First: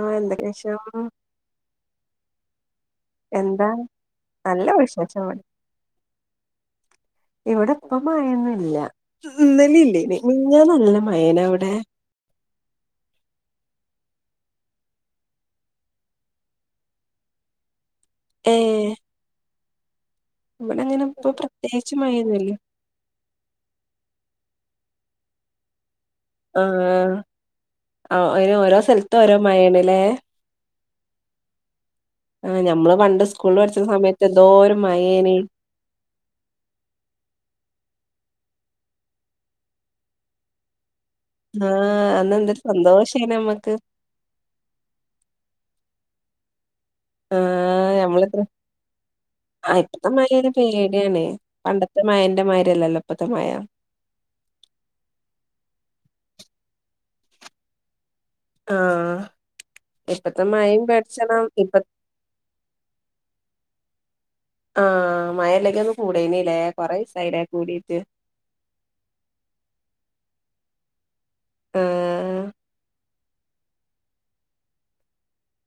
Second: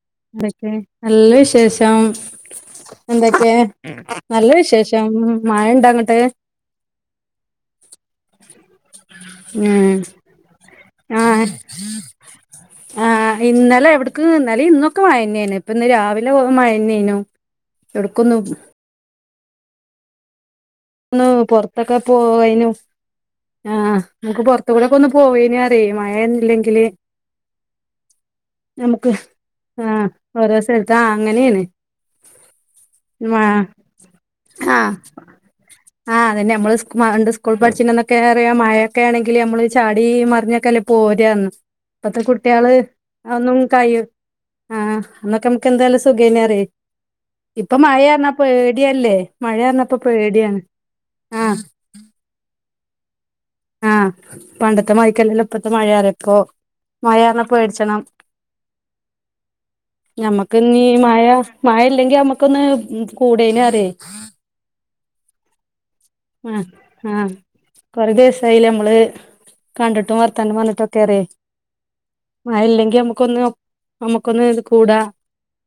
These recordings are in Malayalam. ആഹ് എന്തൊക്കെ വിശേഷം നല്ല വിശേഷം എന്തൊക്കെ എന്താ നല്ല വിശേഷം മഴണ്ട അങ്ങട്ട് ഇവിടെ ഇപ്പ മഴന്നുല്ല ഇന്നല ഉം ഇല്ലേനി മീന്നാന്ന് നല്ല മഴന ആഹ് അവിടെ ആഹ് ഇന്നലെ എവിട്ക്ക് ഇന്നലിം ഇന്നൊക്കെ മഴന്നേന്നു ഇപ്പൊ ഇന്ന് രാവിലെ വെറും മഴനേനു എടുക്കുന്നു ഏഹ് ഇവിടെ അങ്ങനെ ഇപ്പൊ പ്രത്യേകിച്ച് പൊറത്തൊക്കെ മഴയൊന്നുല്ല പോയിനു ആഹ് നമുക്ക് പൊറത്തകൂടെക്കെന്ന് പോയിനുറയ് മഴ ആഹ് ആഹ് അയ്ന് ഓരോ നമുക്ക് സ്ഥലത്ത് ഓരോ മഴണല്ലേ ആഹ് ഓരോ സൽത്ത് ആഹ് അങ്ങനെണ് ആഹ് നമ്മള് പണ്ട് സ്കൂള പഠിച്ചണ സമയത്ത് എന്തോരു മഴന് ആഹ്തന്നെ നമ്മള്ണ്ട് സ്കൂൾ പഠിച്ചിന്നൊക്കെ അറിയ മഴയക്കെ ആണെങ്കിൽ നമ്മള് ചാടി മറിഞ്ഞൊക്ക പൊ പോരന്ന് ആഹ് ഇപ്പത്തെ അന്ന് എന്തൊരു കുട്ടികള് സന്തോഷേനി ഒന്നും നമ്മക്ക് കഴു ആഹ് അന്നൊക്കെ നമുക്ക് എന്തായാലും സുഖേനറെയ് ഇപ്പൊ ആഹ് മഴയർന്നാ ഞമ്മളെത്ര പേടിയല്ലേ ആഹ് മഴർന്ന ഇപ്പോ ഇപ്പത്തെ പേടി മഴേന് പേടിയാണ് പണ്ടത്തെ മാഴന്റെ മാര്യല്ലല്ലോ ഇപ്പത്തെ മഴ ആഹ് പണ്ടത്തെ മാഴക്കല്ലല്ലോ ഇപ്പത്തെ മഴയാറ ഇപ്പ മഴ പറഞ്ഞാ പേടിച്ചണം ആഹ് ഇപ്പത്തെ ഞമ്മക്ക് ഇന്നീ മഴയും മഴ പേടിച്ചണം ഇപ്പ മഴ ഇല്ലെങ്കി നമ്മക്കൊന്ന് കൂടേനുറയ് ആഹ് മഴല്ലങ്കി ഒന്നു കൂടേനില്ലേ കൊറെസായിലെ കൂടീട്ട് കയ്ൽ നമ്മള് കണ്ടിട്ടും വർത്താനും പറഞ്ഞിട്ടു ഒക്കെ അറിയേ ആഹ് മഴ ഇല്ലങ്കിൽ നമുക്ക് ക്കൊന്ന് നമ്മുക്കൊന്ന് ഇത് കൂടാ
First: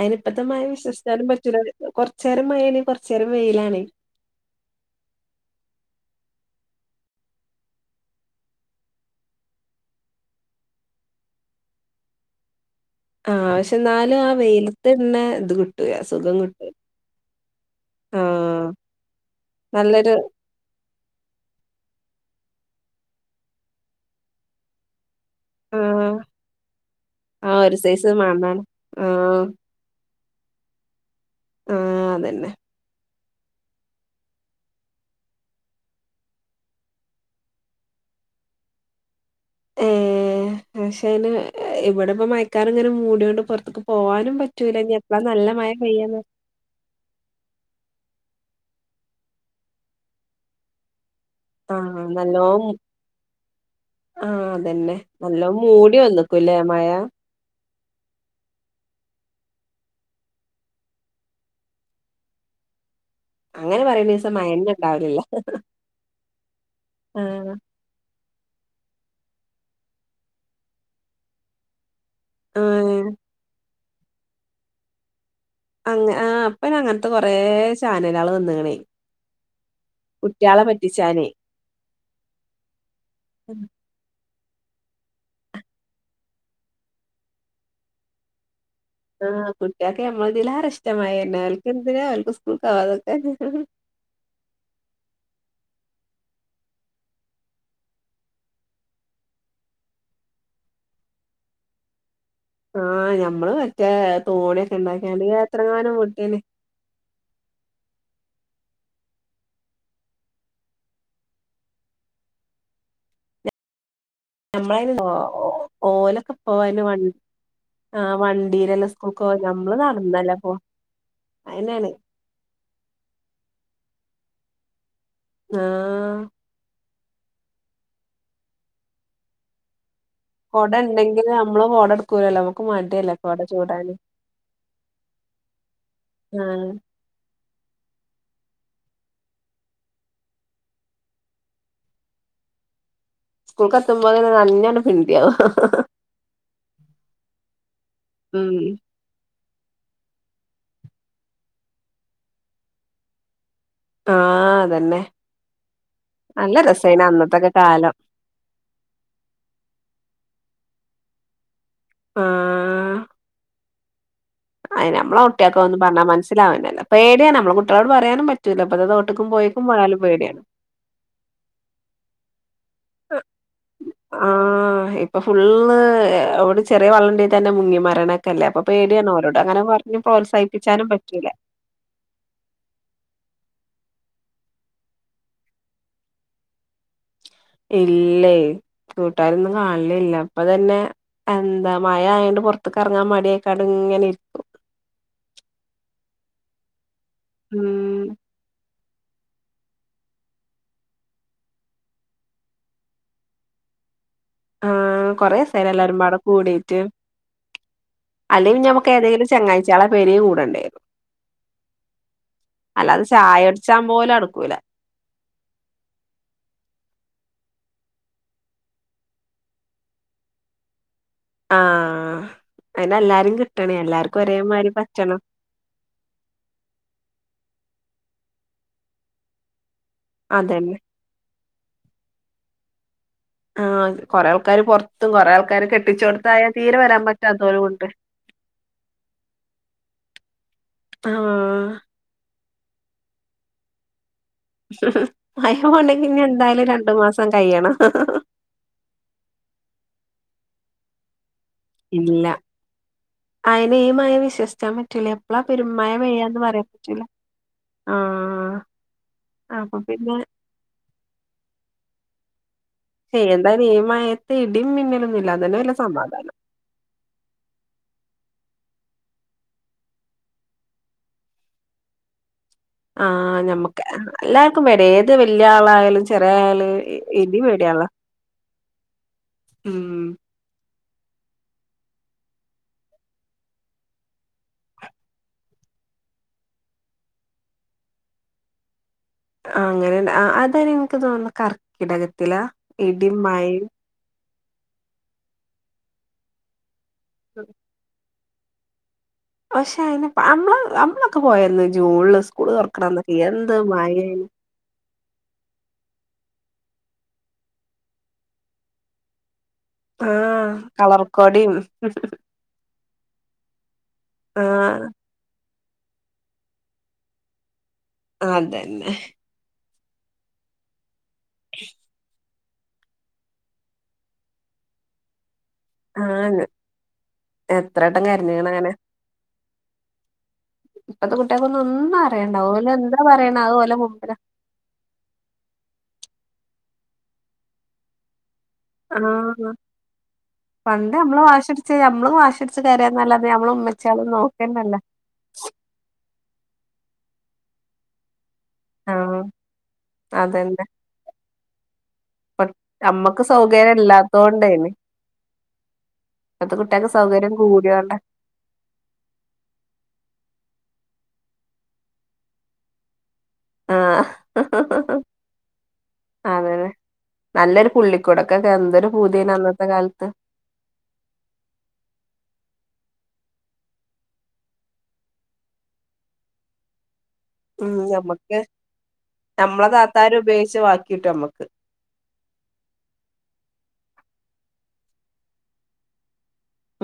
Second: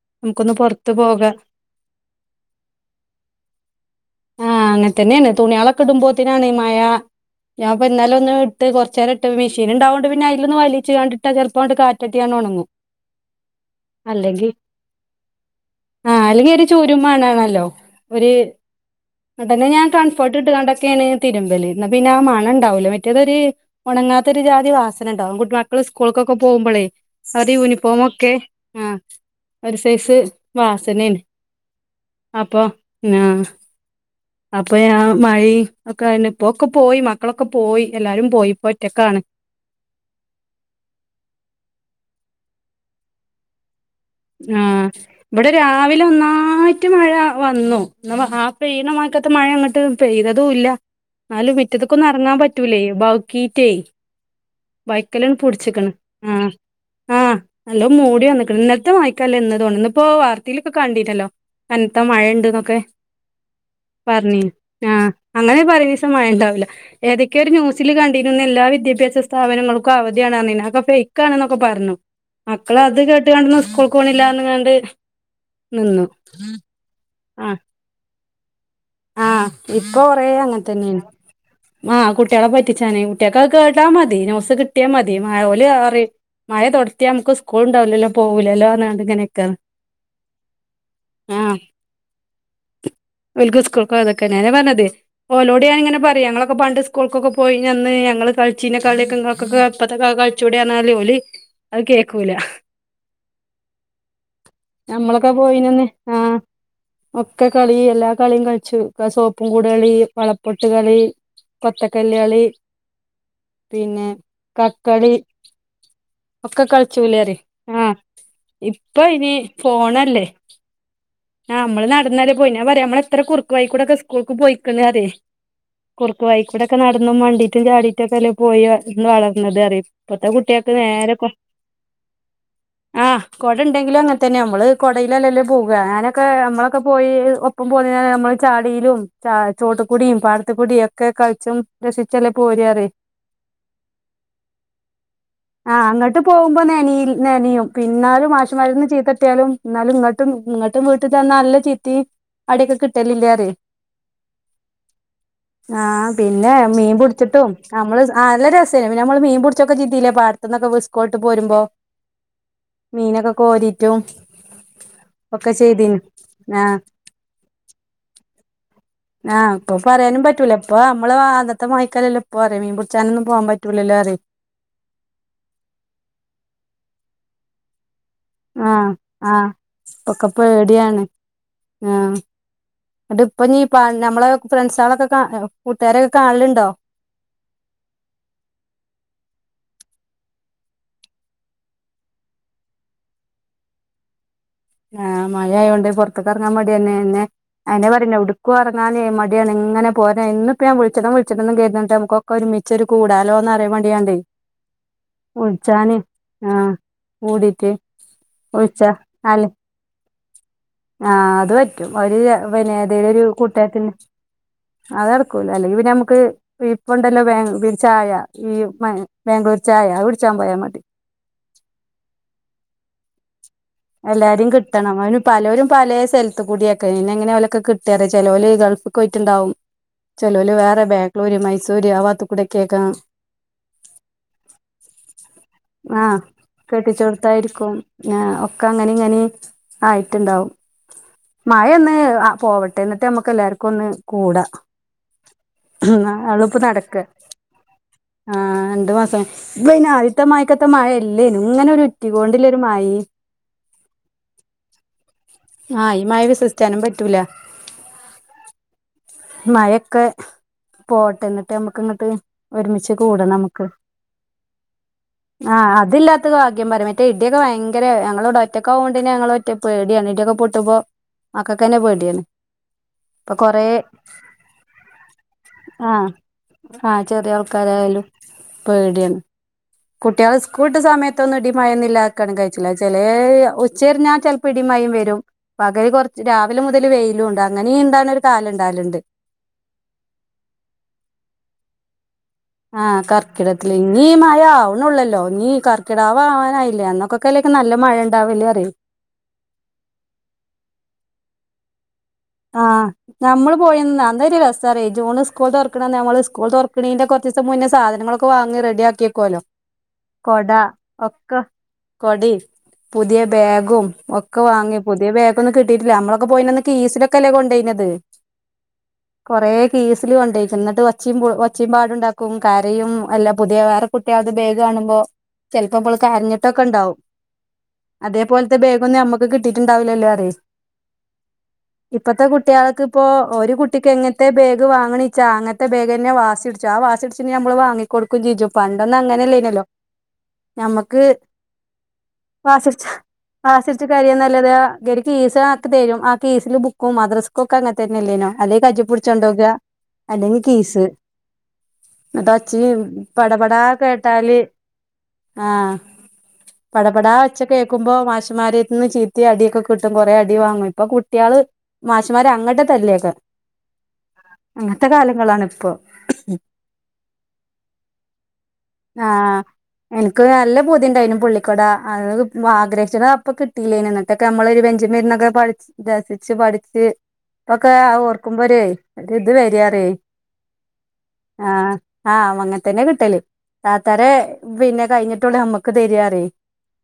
അയ്നിപ്പത്തെ നമുക്കൊന്ന് മഴ പൊറത്ത് വിശ്വസ്ച്ചാനും പോകാ പറ്റൂല കൊറച്ചേരം മഴണെങ്കി കൊറചേരം വെയിലാണെ ആഹ് അങ്ങ തന്നെണ് തുണിയാളൊക്കെടുമ്പോത്തിനാണ് മഴ ഞാൻപ്പന്നലെ ഒന്ന്ട്ട് കൊറചേരട്ട് പൊ മെഷീൻണ്ടാവോണ്ട് പിന്നെ അയ്ലൊന്ന് വലയിച്ച്ങ്ങാണ്ടിട്ടാ ചെലപൊങ്ങട്ട് കാറ്റട്ടിയാണ്ട് ഒണങ്ങും ആ പശെ ന്നാലും ആ അല്ലെങ്കി വെയിലത്ത്ടണെ ഇത് കിട്ടുല ആഹ് സുഖ അല്ലെങ്കി ഒരു ചൂരുംമണാണല്ലോ ഒരു ആഹ് ങ്ങട്ടഞ്ഞെ ഞാൻ നല്ലൊരു കംഫോർട്ട് ഇട്ട്ങ്ങാണ്ടൊക്കേണ് തിരുമ്പല് ന്ന പിന്നെ ആ മണണ്ടാവൂല മറ്റേതൊര് ഒണങ്ങാത്തൊര് ജാതി വാസനണ്ടാവും മക്കള് ആഹ് സ്കൂൾക്കൊക്കെ പോകുമ്പോളേ ആ അവര് ഒരു സൈസ് യൂണിഫോമൊക്കെ മണാണ് ആ ആഹ് ഒരു സൈസ് വാസനേണ് ആഹ് അതന്നെ അപ്പൊ ഞാ അപ്പൊയാൻ മഴീമ് ഒക്കെ അതന്നെ ഇപ്പൊക്കെ പോയി മക്കളൊക്കെ പോയി എല്ലാരും പോയിപ്പോ ഒറ്റക്കാണ് ഏ പഷെയ്ന് ഇവിടെ ഇപ്പ മയക്കാർ ഇങ്ങനെ മൂടിയോണ്ട് പുറത്തക്ക് ആഹ് ഇവിടെ രാവിലെ പെയ്യാന്ന് ഒന്നായ് റ്റ് മഴ വന്നു ന്ന ആ പെയ്യ്ണമയക്കത്ത മഴങ്ങട്ട് പെയ്തതുല്ല ന്നാലും ആഹ് മിറ്റത്തക്കൊന്നറങ്ങാൻ നല്ലോം പറ്റൂലേ ബൗക്കീറ്റേ ആഹ് അതന്നെ ബൈക്കലണ് നല്ല പുടിച്ചിക്കണ് മൂടി ആഹ് വന്നക്കൂല്ലേ മഴ ആഹ് നല്ലോ മൂടി വന്നക്കണ് ഇന്നത്തെ മയക്കല്ല ഇന്ന്തോണ് ഇന്ന് ഇപ്പോ വാർത്തയിലൊക്കെ കണ്ടിണല്ലോ കൻത്ത മഴണ്ട്ന്നൊക്കെ അങ്ങനെ പറയണീസം പറഞ്ഞീ മഴന്നെ ആ ഇണ്ടാവലില്ല അങ്ങനെ പറയണീസം മഴണ്ടാവില്ല ഏതൊക്കെയ ഒരു ആഹ് ന്യു സില് കണ്ടിനു ഇന്നെല്ലാ വിദ്യാഭ്യാസ സ്ഥാപനങ്ങൾക്കും അവധിയണർഞീന്നു അതൊക്കെ ഫേക്ക് ആണെന്നൊക്കെ പറഞ്ഞു മക്കള് ആഹ് അത് കേട്ട് കാണ്ട് ഇന്ന് സ്കൂൾക്ക് പോണില്ലന്നകാണ്ട് അങ്ങ ആ അപ്പൻ അങ്ങൻത്തെ കൊറേ ചാനലാള് വന്ന്ണ് ആഹ് ഇപ്പൊ കൊറേ അങ്ങൻത്തന്നെണ് ആകുട്ട്യേളെ പറ്റിച്ചാന കുട്ടികത് കേട്ടാമതി ന്യൂസ് കിട്ടിയാമതി മഴ ഓല് പറി മഴ തൊട്തിയാൽ നമുക്ക് സ്കൂള്ണ്ടാവുലല്ലോ പോകില്ലല്ലോന്ന് ആകുട്ട്യേക്കെ നമ്മതിലാര ഇഷ്ട മഴയെന്നെ ആഹ് ഓൽക്കെന്തിനാ ഓൽക്ക് സ്കൂൾക്കാവാതെ ഓൽക്ക് സ്കൂൾക്കോവാത നിക്കാന് അന്നെപർഞ്ഞത് ഓലോടെ ഞാനിങ്ങനെ പറയും ഞങ്ങളൊക്കെ പണ്ട് സ്കൂൾക്കൊക്കെ പോയിന്ന് ഞങ്ങള് കളിച്ചീനെ കളിയൊക്കെ ഇങ്ങക്കൊക്കെ ഇപ്പത്തെ കാല കൾ ച്ചൂടെർഞാല് ഓല് അത്കേക്കൂല ആഞമ്മള് മറ്റേ തോണിയൊക്കെ ഇണ്ടാക്കിയണ്ട് ഞമ്മളൊക്കെ എത്ര പോയിനന്ന് കാനം ആഹ് വിട്ടീനെ ഒക്കെ കളി എല്ലാ കളിയും കളിച്ചു സോപ്പുംകൂടളി വളപ്പൊട്ട്കളി കൊത്തക്കല്ല് കളി പിന്നെ ഞമ്മളയ്ന് ഓ കക്കളി ഓ- ഓലൊക്കെ ഇപ്പൊ ഒക്കെ അയ്ന് വ കളിച്ചുലറി ആ ആഹ് വണ്ടീലല്ലേ ഇപ്പൊയ്നി സ്കൂൾക്കോവല് ഞമ്മള് ഫോണല്ലേ നടന്നല്ലേ പോവാ നമ്മള് അയെന്നേണ് നടന്നരും ഞാ പറയാ നമ്മള് എത്ര കുറുക്ക് വഴികുടൊക്കെ സ്കൂൾക്ക് പോയിക്ക്ണ്റി ആഹ് കുറുക്ക് വഴിക്കൂടെ ഒക്കെ നടന്നും വണ്ടീട്ടും ചാടിട്ടുംഒക്കെല്ല പോയി വളർന്നത് അറിയ ഇപ്പത്തെ കൊട കുട്ട്യേക്ക് നേരെപ്പൊ ഇണ്ടെങ്കില് നമ്മള് കൊട ഇട്ക്കൂലല്ലോ നമുക്ക് ആ മടിയല്ലേ കൊട ചൂടാന് കൊടണ്ടെങ്കിലും അങ്ങൻതന്നെ നമ്മള് കൊടയിലല്ലല്ലേ പോക ഞാനൊക്കെ ആഹ് നമ്മളൊക്കെ പോയി ഇപ്പം പോന്നിനി നമ്മള് ചാളീലും ച ചോട്ടക്കുടിയും പാടത്തക്കുടിയും ഒക്കെ കളിച്ചും രസിച്ചല്ലേ പോരറ് സ്കൂൾക്ക് എത്തുമ്പോങ്ങനെ നനഞ്ഞു പിണ്ടിയാവും ട്ട് പോകുമ്പോ നനയും നനയും പിന്നാലും ഉം മാഷുമാരിന്ന് ചീത്തട്ടിയാലും എന്നാലും ഇങ്ങട്ടും ഇങ്ങട്ടും വീട്ടിചെന്ന നല്ലചീത്തി അടിയൊക്കെ കിട്ടലില്ലേ അറേ ആഹ് അതന്നെ ആഹ് പിന്നെ നല്ല മീൻ രസേനു അന്നത്തൊക്കെ പിടിച്ചിട്ടും കാലം നമ്മള് ആ നല്ല രസായിനി പിന്നെനമ്മള് മീൻ പുടിച്ചക്കെ ചിതില്ല പാടത്തന്നൊക്കെ വിസ്കോട്ട് പോരുമ്പോ മീനൊക്കെ കോരി അത് നമ്മെ കുട്ട്യേക്കൊന്ന് ചെയ്തീന് പറഞ്ഞാ ആഹ് മനസിലാവാനല്ല പേടിയാ നമ്മ കുട്ട്യളോട് പറാനും പറ്റൂല അപ്പ ആ ഇപ്പ പറയാനുംപറ്റൂല ഇപ്പൊ നമള് ആദ്യത്തെ മായിക്കല്ലല്ലോ ഇപ്പൊറി മീൻപുച്ചാനൊന്നും പോവാൻ പറ്റൂല്ലല്ലോറി ആഹ് ഇപ്പൊ ഫുള്ളൂ ഒവിടിം ചെറിയ വള്ളണ്ടെതന്നെ മുങ്ങിമരണെ ക്കെല്ലെ അപ്പൊ ആഹ് പേടിയാണ് ഒരോട് ആഹ് അങ്ങനെ പർഞ്ഞ് ഇപ്പൊക്കെ പ്രോത്സാഹിപ്പിക്കാനും പേടിയാണ് പറ്റൂല ആഹ് ന്നിട്ട്പ്പൊഞീ പ നമ്മള് ഫ്രണ്ട്സ്ളൊക്കെ കാ കൂട്ടാരൊക്കെ കാണലുണ്ടോ ഇല്ലേ കൂട്ടാരൊന്നും കാണലില്ല ഇപ്പൊ തന്നെ എന്താ മഴ ആയൊണ്ട് പോറത്ത്ക്ക് എറങ്ങാൻ മടിയായിക്കാണ്ട് ഇങ്ങനെ ഇരിക്കും ആഹ് മഴയൊണ്ട് പോറത്ത്ക്ക് എറങ്ങാ മാടിയെന്നെന്നെ അതെന്നെ ഉം പറിണെ ഒട്ക്കുറ് ങ്ങാനെ മട്യാണ് ഇങ്ങനെ പോരാൻ ഇന്ന്പ്പോ ഞാൻ വിളിച്ചണം വിളിച്ചണന്ന് കര്തുട്ടൊ നമുക്കൊക്കെ ഒര്മിച്ചോര് കൂടാലോന്ന് അറിയാ മാണ്ടിക്കാണ്ടെ ആഹ് കൊറേ ദിവസായില്ലേ വുള്ച്ചാന് എല്ലാരുംപാടെ ആഹ് കൂടിയിട്ട് കൂടീട്ട് അല്ലെങ്കി ഞമ്മക്ക് വിളിച്ചാ ഏതെങ്കിലും അല്ല ചങ്ങായിച്ച്യേളെ പേരേ കൂടെണ്ട്യരും ആഹ് അത് പറ്റും ഒരു പിന്നെ അല്ലാതെ ഏതെലും ഒരു ചായുടിച്ചാൻ കൂട്ടാരത്തിന്റെ പോലും നടക്കൂല അത് നടക്കൊള്ളൂ അല്ലെങ്കി പിന്നെ നമക്ക് ഇപ്പൊണ്ടല്ലോ ബാ ചായ ഈ ബെ ബംഗളൂർ ചായ അത് കുടിച്ചാൻ പോയാ മതി ആഹ് അയിനെല്ലാരിം കി എല്ലാരിം കിട്ടണം അതിനു പലൊരും പലേ സ്ഥല ത്ത്ക്കൂട്യാക്കാരം പിന്നെങ്ങനെ ഓലൊക്കെ കിട്ടെറ്യോ ചെലോല് ഗൾഫ്ക്കൊയിട്ട്ണ്ടാവും ചേലോല് അതന്നെ വേറെ ബാ ഗ്ലൂര് മൈസൂര് ആ വാത്ത്ക്കൂടെക്കെക്കാ ആഹ് കൊറെ ആള്ക്കാര് പൊറത്തും കൊറെ ആൾക്കാര് ആഹ് കെട്ടിച്ചോട്ത്തായാ തീരെ വരാൻ പറ്റാത്തോരും കെട്ടിച്ചോട്ത്തായിരിക്കും ഉണ്ട് ആഹ് ഒക്കെ അങ്ങനെ ഇങ്ങനിം ആയിട്ട്ണ്ടാവും മഴയെ ആഹ് [unintelligible] പോവട്ടെ ഇന്നെട്ട് നമ്മുക്ക് എല്ലാർക്കൊന്ന് കൂടാ [unintelligible] പോണെങ്കി ഇഞ്ഞ് അതൊള്ളൂ ഇപ്പൊ എന്തായാലും നടക്ക രണ്ട്മാസം കയ്യെണം. ആഹ് രണ്ടു മാസം ഇപ്പയ്ന് ആദ്യത്തെ മായിക്കത്തെ മഴയല്ലേനു ഇങ്ങനെ ഒരു ഉറ്റികൊണ്ട്ല്ലോര് മയിം. അയ്ന് ഈ മഴ വിശ്വസിച്ചാൻ പറ്റൂല എപ്പളാ പെരുമഴ ആഹ് ഈ മഴ പെയ്യാന്ന് പറയാൻ വിശ്വസിച്ചാനും പറ്റൂല. ആഹ് അപ്പൊ മഴൊക്കെ പിന്നെ പോട്ടെ ഇന്നെട്ട് ഞമ്മക്ക് ഇങ്ങട്ട് ഒരുമിച്ച് ഏ കൂടണം നമുക്ക് എന്തായാലും ഈ മഴയത്ത് ഇടിം മിന്നലൊന്നുല്ലാ അതെന്നെ വല്ല്യാ സമാധാനം. സത്യം പറ്യാ മറ്റേ ഇടിയൊക്കെ ഭയങ്കര ഞങ്ങള് ഇവടെ ഒറ്റക്കോവോണ്ടെന്നെ ഞങ്ങള് ഒറ്റ പേട്യാണ് ഇടിയൊക്കെ പൊട്ടുമ്പോ മക്കക്കെന്നെ പേട്യാണ്. ആഹ് ഞമ്മക്ക് എല്ലാർക്കും പേട്യാ ഏ ത് വല്ല്യാളായാലും ആഹ് ചെറിയാളെ ഇടി പേടിയാണല്ലോ? പേട്യാണ്‌ ഉം കുട്ട്യേള് സ് ക്കൂള്ട്ട സമയത്തൊന്നും ഇടിം മഴയൊന്നും ഇല്ലാക്കാണെ കഴിച്ചിലായ് ചെലേ ഉച്ചരിഞ്ഞാ ചെല്പ്പോ ഇടിം മയിം വെരും. പകല് കൊറ്ച്ച് രാവിലെ മുതല് വെയിലുണ്ട് അങ്ങനീണ്ടാവ്ണൊരു കാലണ്ടാവല്ണ്ട്. ആഹ് അങ്ങനെണ്ട് അ അതാണ് ഇൻക്ക് തോന്ന്ന്ന കർക്കിടകത്തിലാ ആഹ് ഇടിം മഴയും കർക്കിടത്തില് ഇഞ്ഞീ മഴ ആവ്ണൊള്ളല്ലോ ഇഞ്ഞി കർക്കിടാവ് ആവാനായില്ലേ അന്നൊക്കെ ഇ കൊല്ലൊക്കെ നല്ല മഴ ഇണ്ടാവല്റ്യോ പക്ഷേ അയ്ന് അമ്മള് അമ്മളൊക്കെ പോയന്ന് ജൂണ്‌ല് സ് ആഹ് ഞമ്മള് പോയന്ന് അന്നൊരു രസ് സറ്യോ ജൂണ് സ്കൂള് തൊറക്ക്ണന്ന് നമ്മള് സ്കൂള് തൊർക്ക്‌ണീന്റെ കൊറ്ച്ചീസം മുന്നേ സാധനങ്ങളൊക്ക വാങ്ങി റെഡിക്കിയാക്കിക്കോലോ? ആഹ് കൊടാ ഒക്ക കളർക്കോടിം കൊടിം. പുത്യേ ബേഗും ഒക്കെ വാങ്ങി ആഹ് പുത്യേ ബേഗൊന്നും കിട്ടീട്ടില്ല അമ്മളൊക്കെ പോയിനന്ന് കീസില ക്കല്ലേ കൊണ്ടോയിനെത് അതെന്നെ കൊറേ കീസില് കൊണ്ടോയ്ക്ക്ണ് ഇന്നട്ട് ഒച്ചിം ഒച്ചിം പാടുണ്ടാക്കും. കരയും അല്ല പുത്യാ വേറെ കുട്ട്യേളത് ബേഗ് കാണുമ്പോ ചെല്പ്പോ നമ്മള് ആഹ് കരഞ്ഞിട്ടൊക്കെ ഇണ്ടാവും എത്രട്ടം കരഞ്ഞിക്ക്ണ് അതേപോലത്തെ അങ്ങനെ ബേഗൊന്നും നമ്മ ക്ക്‌ കിട്ടീട്ട്ണ്ടാവൂലല്ലോറ്യേ ഇപ്പത്തെ കുട്ട്യേക്കൊന്നൊന്ന് ഇപ്പത്തെ കുട്ട്യേള്ക്ക് ഇപ്പോ ഒരു കുട്ടിക്ക് മുമ്പിലാ എങ്ങനെത്തെ ബേഗ് വാങ്ങണീച്ചാ അങ്ങ ത്തെ ബേഗെന്നെ വാസിയുടിച്ചു ആ വാസിയുടിച്ച്ണീന് നമ്മള് വങ്ങി കൊടുക്കും ചെജ്ജും പണ്ടൊന്നും ആഹ് അങ്ങനെല്ല്യേനല്ലോ പണ്ട് ഞമ്മക്ക് നമ്മള് വാശിടിച്ച് നമ്മള് വാശിടിച്ച് വാസിയുട്ച്ച് കരയാന്നല്ലാതെ നമ്മളെ വാസിയുടിച്ച് ഉമ്മച്ചിയാള് കരയാന്നല്ലാതെ നോക്കന്നല്ല കീസിലാക്കി തെരും ആ കീസില് ബുക്കും മദ്രസ്ക്കൊക്കെ അങ്ങനെ തന്നെല്ലേന്യോ? അല്ലേ കജ്ജ് ആഹ് പുടിച്ച്ണ്ടോകാ അല്ലെങ്കി അതന്നെ കീസ് [inaudible] ഇപ്പ ന്ന്ട്ടൊച്ചിം അമ്മക്ക് പട പട സൗകര്യം കേട്ടാല് ഇല്ലാത്തോണ്ടേനി ആ ഇപ്പത്തെ പട കുട്ട്യാക്ക് പട സൗകര്യം ഒച്ച കൂടിയോണ്ട കേക്കുമ്പോ മാഷ്മാര് ന്ന് ചീത്തി അടിയൊക്കെ കിട്ടും കൊറെ അടി വാങ്ങും ഇപ്പൊ കുട്ട്യാള് മാഷ്മാരെ അങ്ങട്ട് തല്ലേക്കാരം ആഹ് അങ്ങൻത്തെ കാലങ്ങളാണ് പ്പോ അതന്നെ നല്ലൊരു പുള്ളിക്കൊടക്കൊക്കെ എന്തൊരു പൂതിയ്ന് അന്നത്തെ കാൽ എൻക്കൊക്കെ നല്ല പൂതി തിണ്ടായ്നു പുള്ളിക്കൊട അത് ആഗ്രഹിച്ചത് അപ്പൊകിട്ടില്ലേയ്നി ന്ന്ട്ടൊക്കെ ഞമ്മളൊര് ബെഞ്ച്മ്മെര്ന്നൊക്കെ പടിച്ച് രസിച്ച് പഠിച്ച് ഇപ്പൊക്ക ഉം അത് ഞമ്മക്ക് ഓർക്കുമ്പോര് ഒര് ഇത് നമ്മളെ വെരാറിയെ താത്താര് ഉപയോഗിച്ച് ബാക്കിട്ടും നമ്മക്ക് ആ ആ അങ്ങൻത്തെന്നെ കിട്ടല് താത്താരെ പിന്നെ കയ്ഞ്ഞിട്ടൊള്ളൂ ഞമ്മക്ക് തെരാറിയും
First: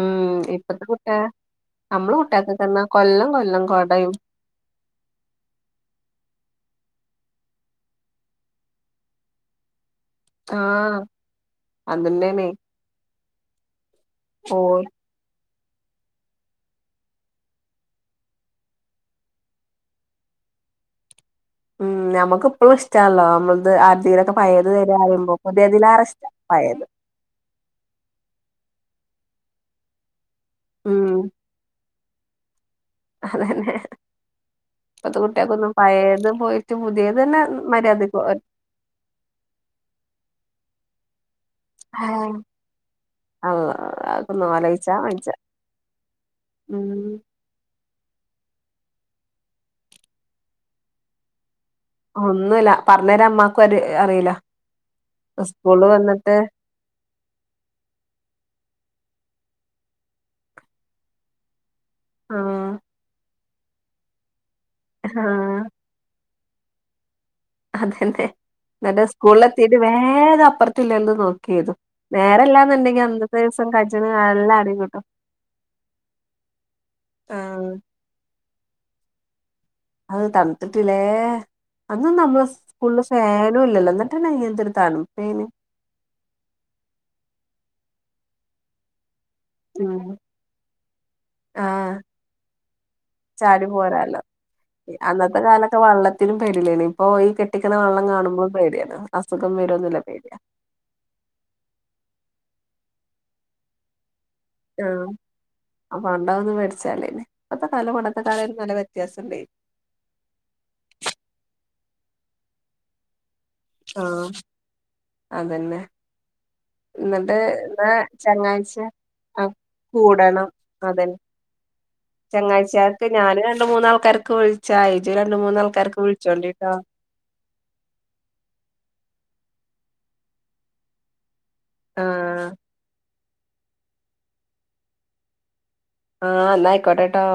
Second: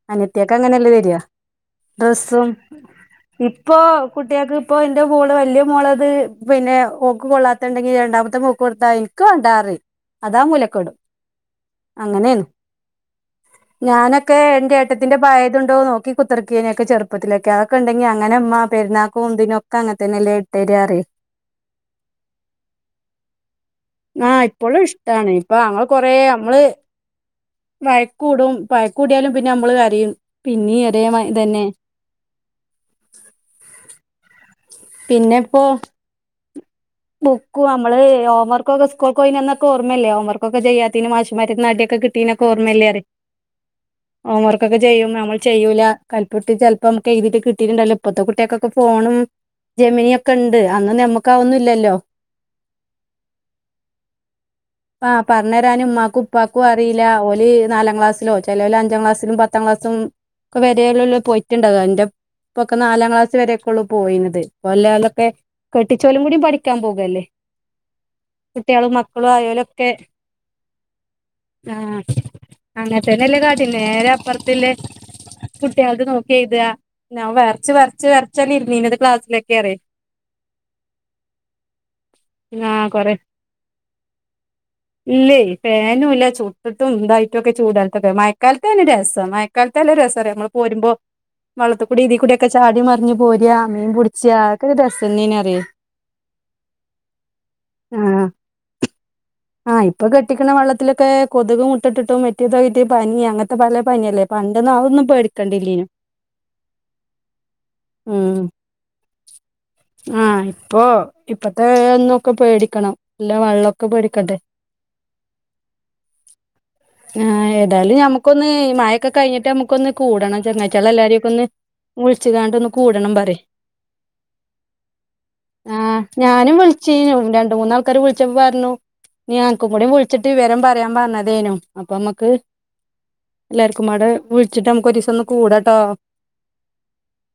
ഉം അനിയത്യാക്ക് ഇപ്പത്തെ അങ്ങനല്ലെ കുട്ട്യാ തെരാ നമ്മളെ ഡ്രസ്സും കുട്ട്യാക്കൊക്കെന്നാ കൊല്ലം കൊല്ലം പ്പോ കൊടയും കുട്ട്യാക്ക് പ്പൊ ഇന്റെ മോള് വെല്ല്യ മോളത് പിന്നെ ഓക്ക് കൊള്ളാത്തെണ്ടെങ്കി രണ്ടാമത്തെ മോക്ക് കൊടുത്താ ഇൻക്ക് വാണ്ടാറിം അതാ മൂലെക്കെടും ആഹ് അങ്ങനെണ് അതന്നെണേ ഞാനൊക്കെ ഓൽ ഇന്റെട്ട ത്തിന്റെ പയേത്ണ്ടൊ നോക്കി കുത്തിർക്കേന് ചെർപ്പത്തിലൊക്കെ അതൊക്കെണ്ടെങ്കി ഞ അങ്ങനെ മ്മ പെരുന്നാക്കൂ തിനൊക്കെ അങ്ങൻത്തെന്നല്ലേ ഇട്ടെരാ ർയും ഉം നമക്ക് പ്പളും ഇഷ്ടാൾലോ നമ്മ ത് ആര്തേലൊക്കെ ആഹ് പയേത് ഇപ്പോഴും ഇഷ്ടാണ് തെരാർയുമ്പോ ഇപ്പൊ ഞങ്ങൾ കൊറേ പുത്യേതിലേറഷ്ടാ നമ്മള് പയേത് വഴക്കൂടും വഴക്കൂട്യയാലും പിന്നെ നമ്മള് കരയും പിന്നീ അതേ ഉം മ തെന്നെ അതെന്നെ ഇപ്പത്തെ പിന്നെ ഇപ്പോ കുട്ട്യാക്കൊന്നും പയേത് പോയി റ്റ് പുത്യേതെന്നെ മര്യാദക്ക് ക്ക്ക്കൊക്കെ സ്കൂൾക്ക് പോയിനന്നൊക്കെ ഓർമ്മല്ലേ ഹോംവർക്കൊക്കെ ചെയ്യാത്തേന് മാശുമാരെട്ത്ത്ന്ന് അടിയൊക്കെ ഹായ് കിട്ടീനൊക്ക ഓർമ്മല്ലേ ർയും [unintelligible] ഹോംവർക്കൊക്കെ ആലോയിച്ചാ ചെയ്യുമ്പോ വജ്ജ ഞമ്മള് ചെയ്യൂല്ല [unintelligible] ചെൽപ്പോ ഉം ഞമ്മക്കെയ്തീട്ട് കിട്ടിട്ട്ണ്ടാവൂല ഇപ്പത്തെ കുട്ട്യാക്കൊക്കെ ഫോണും ജെമിനിയൊക്കെണ്ട് അന്നൊന്നും ഞമ്മക്കതൊന്നുല്ലല്ലോ ഒന്നുല്ല പർഞ്ഞെരാൻ മ്മാക്കൊര് അറില്ല സ്കൂള് വന്ന്ട്ട് ക്കു അറില്ല ഓല് നാലാം ക്ലാസ്സിലോ ചെലോല് അഞ്ചാം ക്ലാസിലും പത്താം ക്ലാസും ക്കെ വെരെലൊള്ളു പോയിറ്റ്ണ്ടാവാൻ ന്റെ ആഹ് പ്പൊക്കെ നാലാം ക്ലാസ് വെരൊക്കൊള്ളു പോയിനത് പ്പല്ലോലൊക്കെ ആഹ് കെട്ടിച്ചോലും കൂടി പഠിക്ക ക്കാൻ പോകല്ലേ അതെന്നെ കുട്ടികളും ന്ന്ട്ട് മക്കളും സ്കൂൾലെത്തിട്ട് ആയോലൊക്കെ വേകപ്പർത്ത്ല്ലോൽത് ആ നോക്ക്യേയ്തും നേരെല്ലാന്ന്ണ്ടെങ്കി അങ്ങനത്തന്നെല്ലേ അന്നത്തൊരുസ് സം കജ്ജ്‌നോ കാൽനോ അടി കിട്ടും കുട്ട്യാള്ത് നോക്യെയ്താ ഞാൻ വരച്ച് ആഹ് വരച്ച് വര്ച്ചല്ലേ ഇര്ന്നീന്നത് ക്ലാസ്സിലൊക്കെ ർയും അത് തൺത്ത്ട്ട്ലെ അന്നൊന്നും നമ്മളെ ആ സ്കൂളില് കൊറെ ഫാനും ഇല്ലല്ലോ ന്ന്ട്ടെന്നെ എന്തൊരു തണ്പ്പേനു ഫേനും ല്ല ചുട്ട്ട്ടും ഇതായിട്ടൊക്കെ ചൂടാൽത്തൊക്കെ മയക്കാൽത്തേനു രസം മയ ക്കാൽത്ത് നല്ല ഉം രസാ റിയ നമ്മള് പോരുമ്പോ ആഹ് വെള്ളത്ത്ക്കൂടി ഇതി കൂടി ഒക്കെ ചാടി മർഞ് പോരാ ചാടി മീൻ പോരാലോ പുട്ച്ചാ അതൊക്കൊരു രസന്നെന് ർയെ ത്തിനും പേടില്ലേന് ഇപ്പൊ ഈ കെട്ടിക്ക്ണ വെള്ളം ആഹ് കാണുമ്പളും പേടിയാണ് അസുഖം വെരോന്ന് ള്ള പേട്യ വെള്ളത്തിലൊക്കെ കൊതുക് മുട്ടട്ട്ട്ടും മറ്റേ താക്കിട്ട് പനി അങ്ങൻത്തെ പലെ പനിയല്ലേ പണ്ടൊന്നും അതൊന്നും പേടിക്കണ്ടില്ലേനു ആ പണ്ട് അതൊന്നും പേട്ച്ചാല്ലേന് ഇപ്പത്തെ കാലം പണ്ടത്തെ കാലായിട്ട് നല്ല വ്യത്യാസണ്ടേ ആ ഇപ്പൊ ഇപ്പത്തെ ന്നൊക്കെ പേടിക്കണം ല്ല വള്ളം ആ അതെന്നെ ന്ന്ട്ട് ആഹ് ന്നാ ഏതായാലും ഞമ്മുക്കൊന്ന് ചങ്ങായ്ച്ച മഴൊക്കെ കഴിഞ്ഞിട്ട് ആ നമുക്കൊന്ന് കൂടണം ചങ്ങാഴ്ചികളെ അതന് എല്ലാരെയൊക്കെ ഒന്ന് വിളിച്ചുകാണ്ട് ഒന്ന് ചെങ്ങായ്ച്യാൾക്ക് കൂടണം പറയ് ഞാനും രണ്ട് മൂന്നാൾക്കാർക്ക് വിൾച്ചാ ഇജ്ജ്‌ രണ്ട് മൂന്ന് ആഹ് ഞാനും വിളിചീനു രണ്ട് മൂന്നാൾക്കാര് വിളിച്ചപ്പോ പറഞ്ഞു നീ അൻക്കും കൂടി വിളിച്ച്ട്ട് വിവരം പറയാൻ പറഞ്ഞതേനു അപ്പൊ നമ്മക്ക് ആഹ് എല്ലാർക്കും അവിടെ വിളിച്ചിട്ട് നമ്മുക്ക് ഒരു ദിവസം ഒന്ന് കൂടാട്ടോ ആഹ് എന്നയിക്കോട്ടെട്ടോ